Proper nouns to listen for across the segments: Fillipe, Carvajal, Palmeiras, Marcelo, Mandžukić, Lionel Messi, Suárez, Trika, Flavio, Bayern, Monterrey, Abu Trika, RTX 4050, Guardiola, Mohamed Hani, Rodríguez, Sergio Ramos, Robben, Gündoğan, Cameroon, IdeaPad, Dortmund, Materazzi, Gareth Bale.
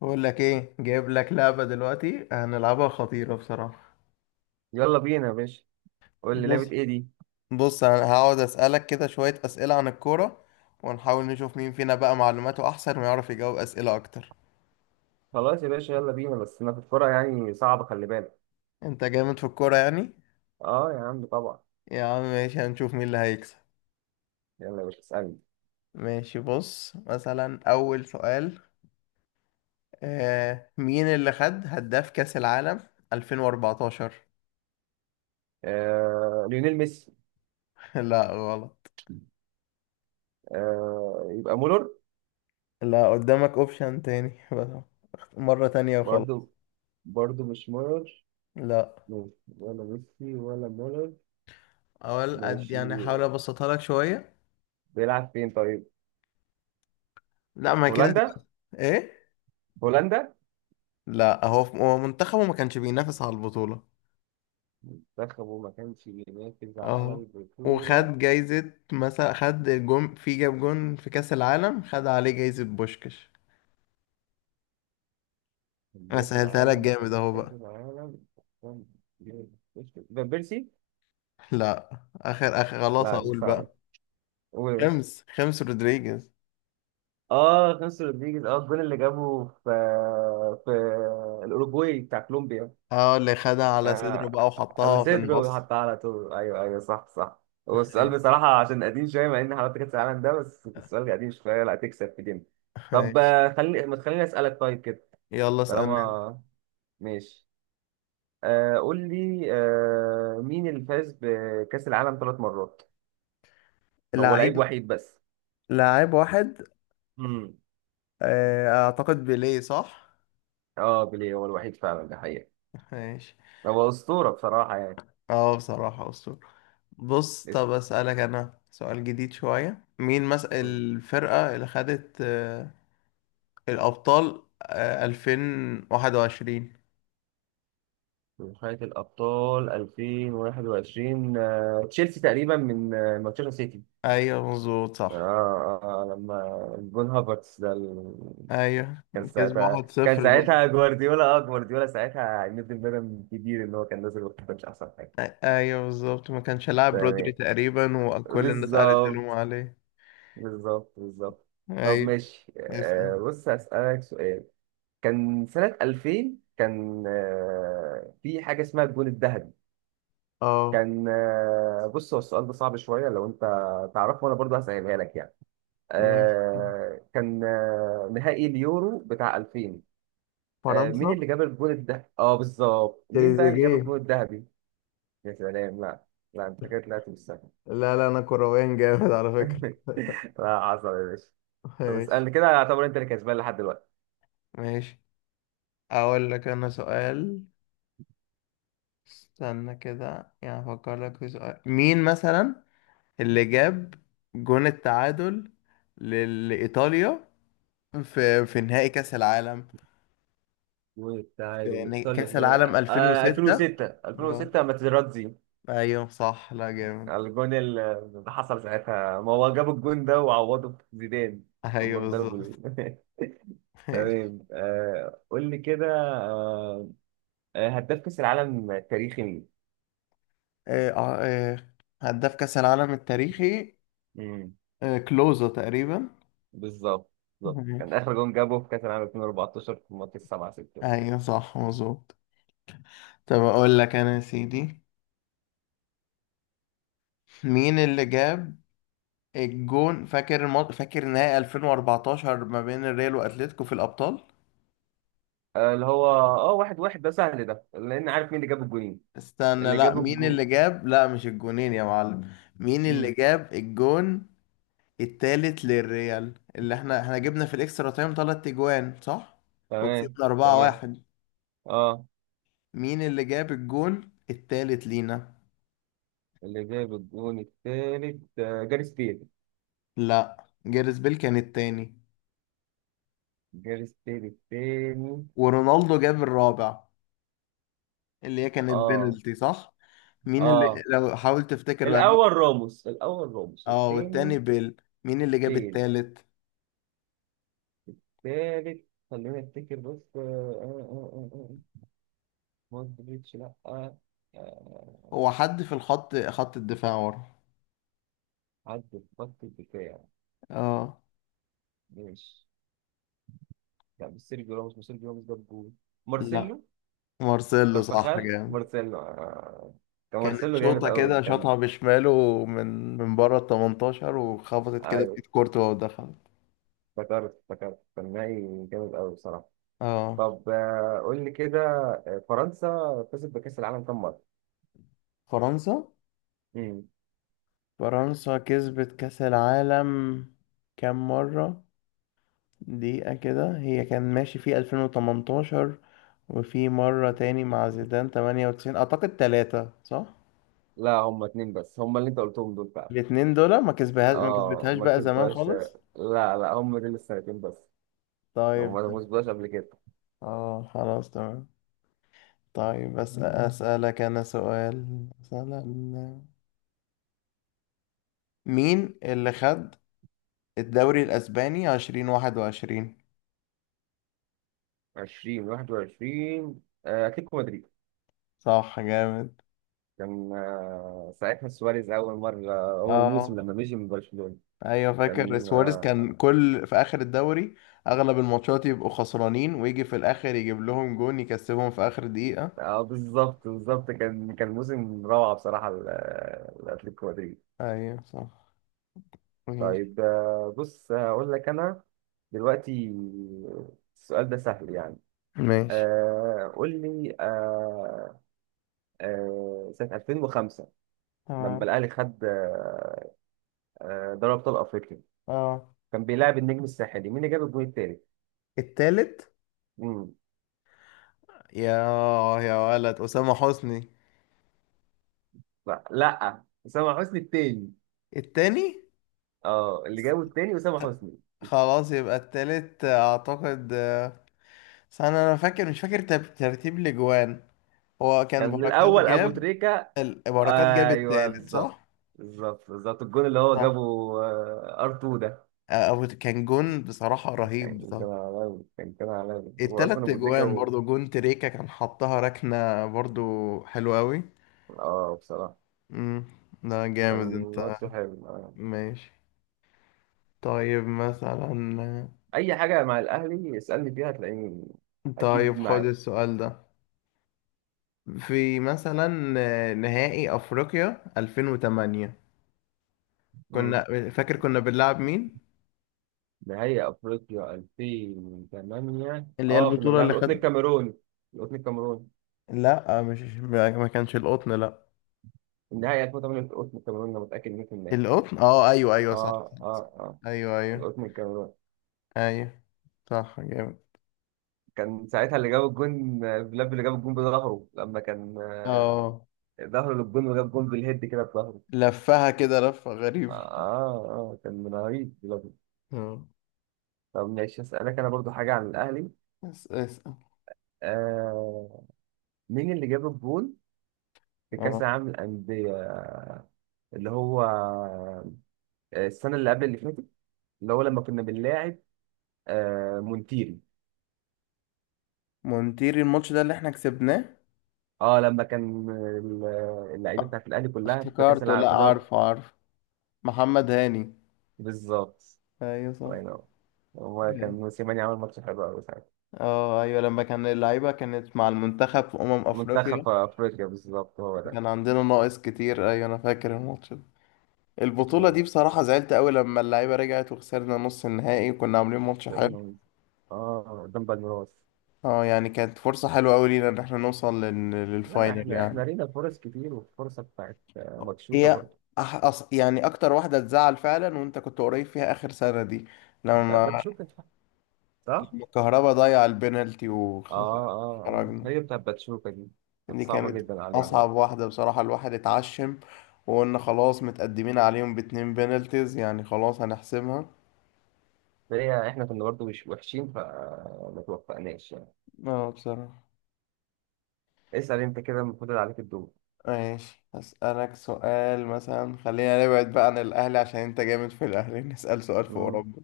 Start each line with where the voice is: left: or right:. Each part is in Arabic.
left: بقول لك ايه؟ جايب لك لعبة دلوقتي هنلعبها، خطيرة بصراحة.
right: يلا بينا يا باشا. قول لي
left: بص
right: لعبة ايه دي؟
left: بص، انا هقعد اسألك كده شوية اسئلة عن الكورة، ونحاول نشوف مين فينا بقى معلوماته احسن ويعرف يجاوب اسئلة اكتر.
right: خلاص يا باشا، يلا بينا، بس ما في الكورة يعني صعبة، خلي بالك.
left: انت جامد في الكورة يعني؟
right: اه يا عم طبعا.
left: يا عم ماشي، هنشوف مين اللي هيكسب.
right: يلا يا باشا، اسألني.
left: ماشي، بص مثلا اول سؤال. مين اللي خد هداف كأس العالم 2014؟
right: ليونيل ميسي.
left: لا، غلط.
right: يبقى مولر.
left: لا، قدامك اوبشن تاني بس. مرة تانية وخلاص.
right: برضو برضو مش مولر، ماشي.
left: لا،
right: ولا ميسي ولا مولر.
left: اقول قد
right: ماشي.
left: يعني، احاول ابسطها لك شويه.
right: بيلعب فين طيب؟
left: لا، ما هي كده
right: هولندا.
left: تبقى ايه.
right: هولندا.
left: لا، هو هو منتخبه ما كانش بينافس على البطوله.
right: منتخبه ما كانش بينافس على
left: اهو.
right: البطولة.
left: وخد جايزه، مثلا خد الجون، في جاب جون في كاس العالم خد عليه جايزه بوشكش. انا
right: كان في
left: سهلتها لك
right: العالم
left: جامد
right: قبل
left: اهو
right: كأس
left: بقى.
right: العالم. كان- بينافس. فان بيرسي.
left: لا، اخر اخر خلاص
right: لا مش
left: اقول
right: صعبة،
left: بقى،
right: قول يا باشا.
left: خمس رودريجيز.
right: اه، خانسو رودريجيز، الجون اللي جابه في الاوروجواي بتاع كولومبيا.
left: اه، اللي خدها على صدره
right: آه
left: بقى وحطها في
right: السيدرو
left: النص.
right: حتى على طول، ايوه، ايوه، صح، صح. هو السؤال
left: ماشي.
right: بصراحه عشان قديم شويه، مع ان حضرتك كاس العالم ده، بس السؤال قديم شويه، لا تكسب في دي. طب،
left: ماشي.
right: ما تخليني اسالك طيب كده.
left: يلا اسألني انت.
right: طالما ماشي. قول لي، مين اللي فاز بكاس العالم ثلاث مرات؟ هو لعيب
left: لعيب.
right: وحيد بس؟
left: لعيب واحد.
right: امم
left: اعتقد بيليه، صح؟
right: اه، بيليه هو الوحيد فعلا ده حقيقه.
left: ماشي.
right: هو اسطوره بصراحه، يعني.
left: اه، بصراحة أسطورة. بص، طب
right: لسه.
left: أسألك أنا سؤال جديد شوية، مين مس الفرقة اللي خدت الأبطال 2021؟
right: من نهاية الأبطال 2021، تشيلسي تقريبا من مانشستر سيتي.
left: أيوة مظبوط صح.
right: لما جون هافرتس ده
left: أيوة.
right: كان
left: كسب
right: ساعتها
left: واحد
right: كان
left: صفر دول.
right: ساعتها جوارديولا، جوارديولا ساعتها ميد بدن كبير اللي هو كان نازل وقت مش أحسن حاجة.
left: أيوة بالظبط، ما كانش لاعب
right: تمام.
left: رودري تقريبا، وكل الناس قعدت
right: بالظبط،
left: تلوم عليه.
right: بالظبط، بالظبط. طب
left: أيوة.
right: ماشي،
left: اسأل.
right: بص هسألك سؤال. كان سنة 2000، كان في حاجة اسمها الجون الذهبي.
left: اه،
right: كان آه، بص، هو السؤال ده صعب شوية لو أنت تعرفه، وأنا برضه هسألها لك يعني.
left: ماشي.
right: كان نهائي اليورو بتاع 2000. مين
left: فرنسا.
right: اللي جاب الجول الذهبي؟ بالظبط، مين بقى اللي جاب
left: تريزيجيه.
right: الجول الذهبي؟ يا سلام. لا. لا أنت كده طلعت مش سهل.
left: لا لا، أنا كرويان جامد على فكرة.
right: لا حصل يا باشا. طب
left: ماشي.
right: اسألني كده، اعتبر أنت اللي كسبان لحد دلوقتي.
left: ماشي، اقول لك انا سؤال. استنى كده يعني، افكر لك في سؤال، مين مثلا اللي جاب جون التعادل لايطاليا في نهائي كاس العالم، في
right: وتعادل
left: كاس
right: إيطاليا.
left: العالم 2006؟
right: 2006،
left: اه،
right: 2006، ماتيراتزي.
left: ايوه صح، لا جامد.
right: الجون اللي حصل ساعتها، ما هو جاب الجون ده وعوضه بزيدان. لما
left: ايوه
right: اتضربوا
left: بالظبط. ماشي.
right: تمام. قول لي كده. آه هداف كأس العالم التاريخي مين؟
left: آه، آه، آه، هداف كاس العالم التاريخي
right: امم.
left: كلوزا تقريبا.
right: بالظبط، بالظبط كان
left: ماشي.
right: آخر جون جابه في كأس العالم 2014 في ماتش 7 6 ده.
left: ايوه صح مظبوط. طب اقول لك انا يا سيدي، مين اللي جاب الجون، فاكر فاكر نهائي 2014 ما بين الريال واتلتيكو في الابطال؟
right: اللي هو واحد واحد، ده سهل ده لأن عارف مين اللي جاب الجونين.
left: استنى،
right: اللي
left: لا،
right: جاب
left: مين
right: الجون.
left: اللي جاب، لا مش الجونين يا معلم، مين اللي
right: امم.
left: جاب الجون التالت للريال، اللي احنا جبنا في الاكسترا تايم تلات اجوان صح،
right: تمام.
left: وكسبنا
right: تمام.
left: 4-1.
right: اه،
left: مين اللي جاب الجون التالت لينا؟
right: اللي جاب الجون التالت جاريث بيل.
left: لا، جاريث بيل كان التاني،
right: جاريث بيل التاني؟
left: ورونالدو جاب الرابع، اللي هي كانت
right: اه،
left: بينالتي صح. مين اللي،
right: اه،
left: لو حاول تفتكر بقى
right: الاول
left: مين.
right: راموس، الاول راموس
left: اه، والتاني
right: الثاني.
left: بيل، مين اللي جاب
right: بيل
left: التالت؟
right: الثالث. خلينا نفتكر بس، مودريتش؟ لا. آه،
left: هو حد في خط الدفاع ورا.
right: عدى في خط الدفاع.
left: اه.
right: ماشي. لا، مش سيرجيو راموس، مش سيرجيو راموس جاب جول.
left: لا،
right: مارسيلو.
left: مارسيلو، صح
right: كارفاخال؟
left: جامد.
right: مارسيلو. كان
left: كانت
right: مارسيلو جامد
left: شوطة
right: قوي،
left: كده
right: كان.
left: شاطها بشماله، من بره ال 18، وخبطت كده في
right: ايوه،
left: ايد كورتوا ودخلت.
right: افتكرت، افتكرت كان نهائي جامد قوي بصراحه.
left: اه.
right: طب، قول لي كده. فرنسا كسبت بكاس العالم كام
left: فرنسا.
right: مره؟
left: فرنسا كسبت كأس العالم كام مرة؟ دقيقة كده، هي كان ماشي في 2018، وفي مرة تاني مع زيدان 98 أعتقد، تلاتة صح؟
right: لا، هم اتنين بس، هم اللي انت قلتهم دول فعلا.
left: الاتنين دول، ما كسبها ما
right: اه
left: كسبتهاش
right: ما
left: بقى زمان
right: كسبهاش.
left: خالص.
right: لا، لا، هم دول السنتين بس. هم
left: طيب
right: ما
left: طيب.
right: كسبهاش قبل كده.
left: اه، خلاص تمام. طيب بس أسألك أنا سؤال مثلا، مين اللي خد الدوري الأسباني 2021؟
right: 20 21، اتلتيكو مدريد.
left: صح جامد.
right: كان ساعتها سواريز اول مره. اول
left: اه.
right: موسم لما مشي من برشلونه.
left: أيوة فاكر
right: كان.
left: سواريز كان
right: اه.
left: كل في آخر الدوري، أغلب الماتشات يبقوا خسرانين ويجي في الآخر يجيب لهم جون يكسبهم في آخر دقيقة.
right: بالظبط، بالظبط كان موسم روعه بصراحه، لاتلتيكو مدريد.
left: أيوة صح. ماشي.
right: طيب، بص هقول لك انا دلوقتي، السؤال ده سهل يعني.
left: ماشي.
right: قول لي، سنة 2005 لما
left: تمام.
right: الأهلي خد دوري أبطال أفريقيا.
left: اه.
right: كان بيلاعب النجم الساحلي، مين اللي جاب الجون التالت؟
left: التالت.
right: مم.
left: يا، يا ولد أسامة حسني.
right: لا، لا، أسامة حسني التاني.
left: التاني.
right: اه، اللي جابه التاني أسامة حسني.
left: خلاص يبقى التالت أعتقد، استنى أنا فاكر، مش فاكر ترتيب الأجوان، هو كان
right: كان
left: بركات
right: الأول أبو
left: جاب،
right: تريكة.
left: بركات جاب
right: أيوه،
left: التالت
right: بالظبط.
left: صح؟
right: بالظبط، بالظبط، الجون اللي هو
left: صح.
right: جابه، ار 2 ده،
left: أو كان جون بصراحة رهيب
right: كان
left: بصراحة.
right: عالمي، كان عالمي، هو أصلا
left: التلات
right: أبو تريكة
left: أجوان
right: و...
left: برضو، جون تريكا كان حطها ركنة برضو، حلوة أوي.
right: اه، بصراحة
left: مم، ده
right: كان
left: جامد أنت.
right: ماتش حلو.
left: ماشي. طيب مثلا.
right: أي حاجة مع الأهلي اسألني فيها هتلاقيني أكيد
left: طيب خد
right: معاك.
left: السؤال ده، في مثلا نهائي افريقيا 2008، كنا، فاكر كنا بنلعب مين؟
right: نهائي افريقيا 2008،
left: اللي هي
right: اه، كنا
left: البطولة
right: بنلعب
left: اللي
right: القطن
left: خد.
right: الكاميرون. القطن الكاميرون.
left: لا مش ما كانش القطن، لا.
right: النهائي 2008 في القطن الكاميرون، انا متاكد 100%.
left: القطن، اه ايوه ايوه صح.
right: اه، اه، اه،
left: ايوه ايوه.
right: القطن الكاميرون.
left: ايوه. صح جامد.
right: كان ساعتها اللي جاب الجون، فيلاب، اللي جاب الجون بظهره لما كان
left: اه.
right: ظهره للجون، وجاب جون بالهيد كده بظهره.
left: لفها كده لفة غريبة.
right: اه، اه، كان من رهيب فيلاب.
left: اه.
right: طب ماشي، اسالك انا برضو حاجه عن الاهلي.
left: بس اسأل.
right: آه مين اللي جاب الجون في كاس
left: اه.
right: العالم للانديه، اللي هو السنه اللي قبل اللي فاتت، اللي هو لما كنا بنلاعب مونتيري.
left: مونتير الماتش ده اللي احنا كسبناه.
right: اه، لما كان اللعيبه بتاعت الاهلي كلها في كاس
left: افتكرته،
right: العالم
left: لا
right: في دوري.
left: عارفه عارفه، محمد هاني.
right: بالظبط.
left: ايوه صح.
right: الله ينور. هو كان موسيماني عمل ماتش حلو قوي ساعتها.
left: اه ايوه، لما كان اللعيبة كانت مع المنتخب في أمم أفريقيا.
right: منتخب افريقيا بالظبط هو ده.
left: كان عندنا ناقص كتير، ايوه انا فاكر الماتش ده. البطولة دي بصراحة زعلت قوي، لما اللعيبة رجعت وخسرنا نص النهائي وكنا عاملين ماتش حلو.
right: اه، قدام بالميراس.
left: اه، يعني كانت فرصة حلوة قوي لينا ان احنا نوصل
right: لا،
left: للفاينل
right: احنا
left: يعني.
right: لينا فرص كتير، والفرصه بتاعت ماتشوكا
left: هي
right: برضه.
left: يعني اكتر واحدة تزعل فعلا، وانت كنت قريب فيها اخر سنة دي،
right: بتاعت
left: لما،
right: باتشوكا صح؟ اه.
left: لما الكهربا ضيع البنالتي
right: اه، اه،
left: وخرجنا.
right: هي بتاعت باتشوكا دي، كانت
left: دي
right: صعبه
left: كانت
right: جدا علينا.
left: أصعب واحدة بصراحة، الواحد اتعشم، وقلنا خلاص متقدمين عليهم باتنين بينالتيز يعني خلاص هنحسمها.
right: هي احنا كنا برضو مش وحشين، فما توفقناش يعني.
left: اه، بصراحة.
right: اسأل انت كده، المفروض عليك الدور.
left: ماشي، هسألك سؤال مثلا، خلينا نبعد بقى عن الأهلي عشان أنت جامد في الأهلي نسأل سؤال في
right: مم.
left: أوروبا.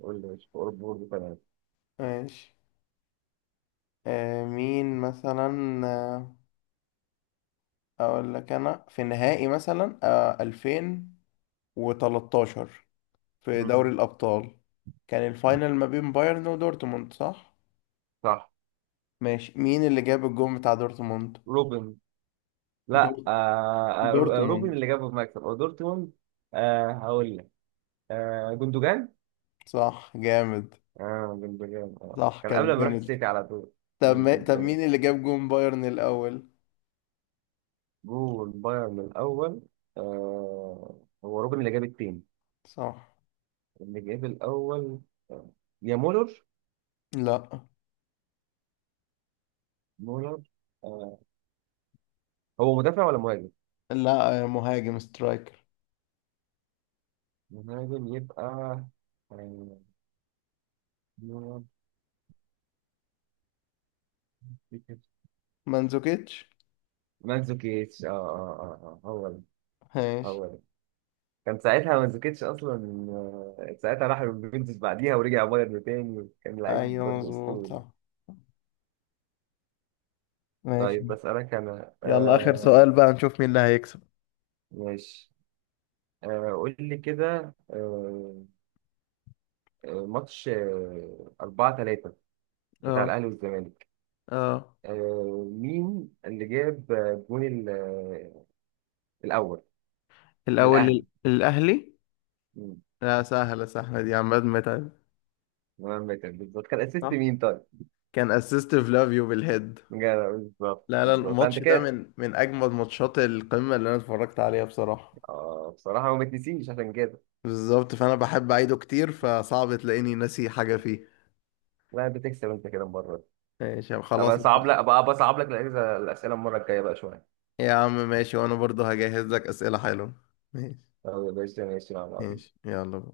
right: قول لي، مش فور برضو كمان.
left: ماشي. مين مثلا؟ أقول لك أنا في نهائي مثلا، 2013، في دوري
right: مم.
left: الأبطال، كان الفاينل ما بين بايرن ودورتموند صح؟
right: صح.
left: ماشي، مين اللي جاب الجون بتاع دورتموند؟
right: روبن.
left: دور...
right: لا.
left: دورتموند.
right: روبن اللي جاب المكسب او دورتموند. هقول لك، جندوجان.
left: صح جامد.
right: اه، جندوجان، اه،
left: صح،
right: كان قبل
left: كانت
right: ما يروح
left: بنالتي.
right: السيتي على طول.
left: طب
right: مم، كان
left: ما... طب
right: التاني.
left: مين اللي جاب جون بايرن الأول؟
right: جول بايرن الاول. هو روبن اللي جاب التاني.
left: صح.
right: اللي جاب الاول. آه. يا مولر؟
left: لا
right: مولر، هو مدافع ولا مهاجم؟
left: لا، يا مهاجم سترايكر.
right: مهاجم يبقى. آه،
left: مانزوكيتش.
right: مانزوكيتش. اه، اه، اه، هو ده.
left: ماشي.
right: هو ده. كان ساعتها مانزوكيتش اصلا. ساعتها راح اليوفنتوس بعديها ورجع بايرن تاني، كان لعيب
left: ايوه
right: برضه
left: مظبوط
right: اسطوري.
left: صح. ماشي.
right: طيب بسألك انا.
left: يلا آخر سؤال بقى، نشوف مين اللي هيكسب.
right: ماشي. قول لي كده. ماتش 4 3 بتاع
left: اه.
right: الاهلي والزمالك.
left: اه.
right: مين اللي جاب الجون الاول
left: الأول
right: للاهلي.
left: الأهلي. لا، سهلة سهلة دي، عماد متعب.
right: مهمة كانت بالظبط، كان اسيست
left: صح.
right: مين طيب؟
left: كان اسيست فلافيو بالهيد.
right: جدع، بالظبط،
left: لا لا،
right: بالظبط، فانت
left: الماتش ده
right: كده.
left: من اجمد ماتشات القمه اللي انا اتفرجت عليها بصراحه.
right: اه، بصراحة ما بتنسيش عشان كده.
left: بالظبط، فانا بحب اعيده كتير، فصعب تلاقيني ناسي حاجه فيه.
right: لا انت تكسب انت كده المرة دي.
left: ماشي يا عم، خلاص.
right: ابقى بصعب لك الاسئلة المرة الجاية بقى شوية.
left: يا عم ماشي، وانا برضو هجهز لك اسئله حلوه. ماشي.
right: طب يا باشا، ماشي مع بعض.
left: ماشي يلا بقى.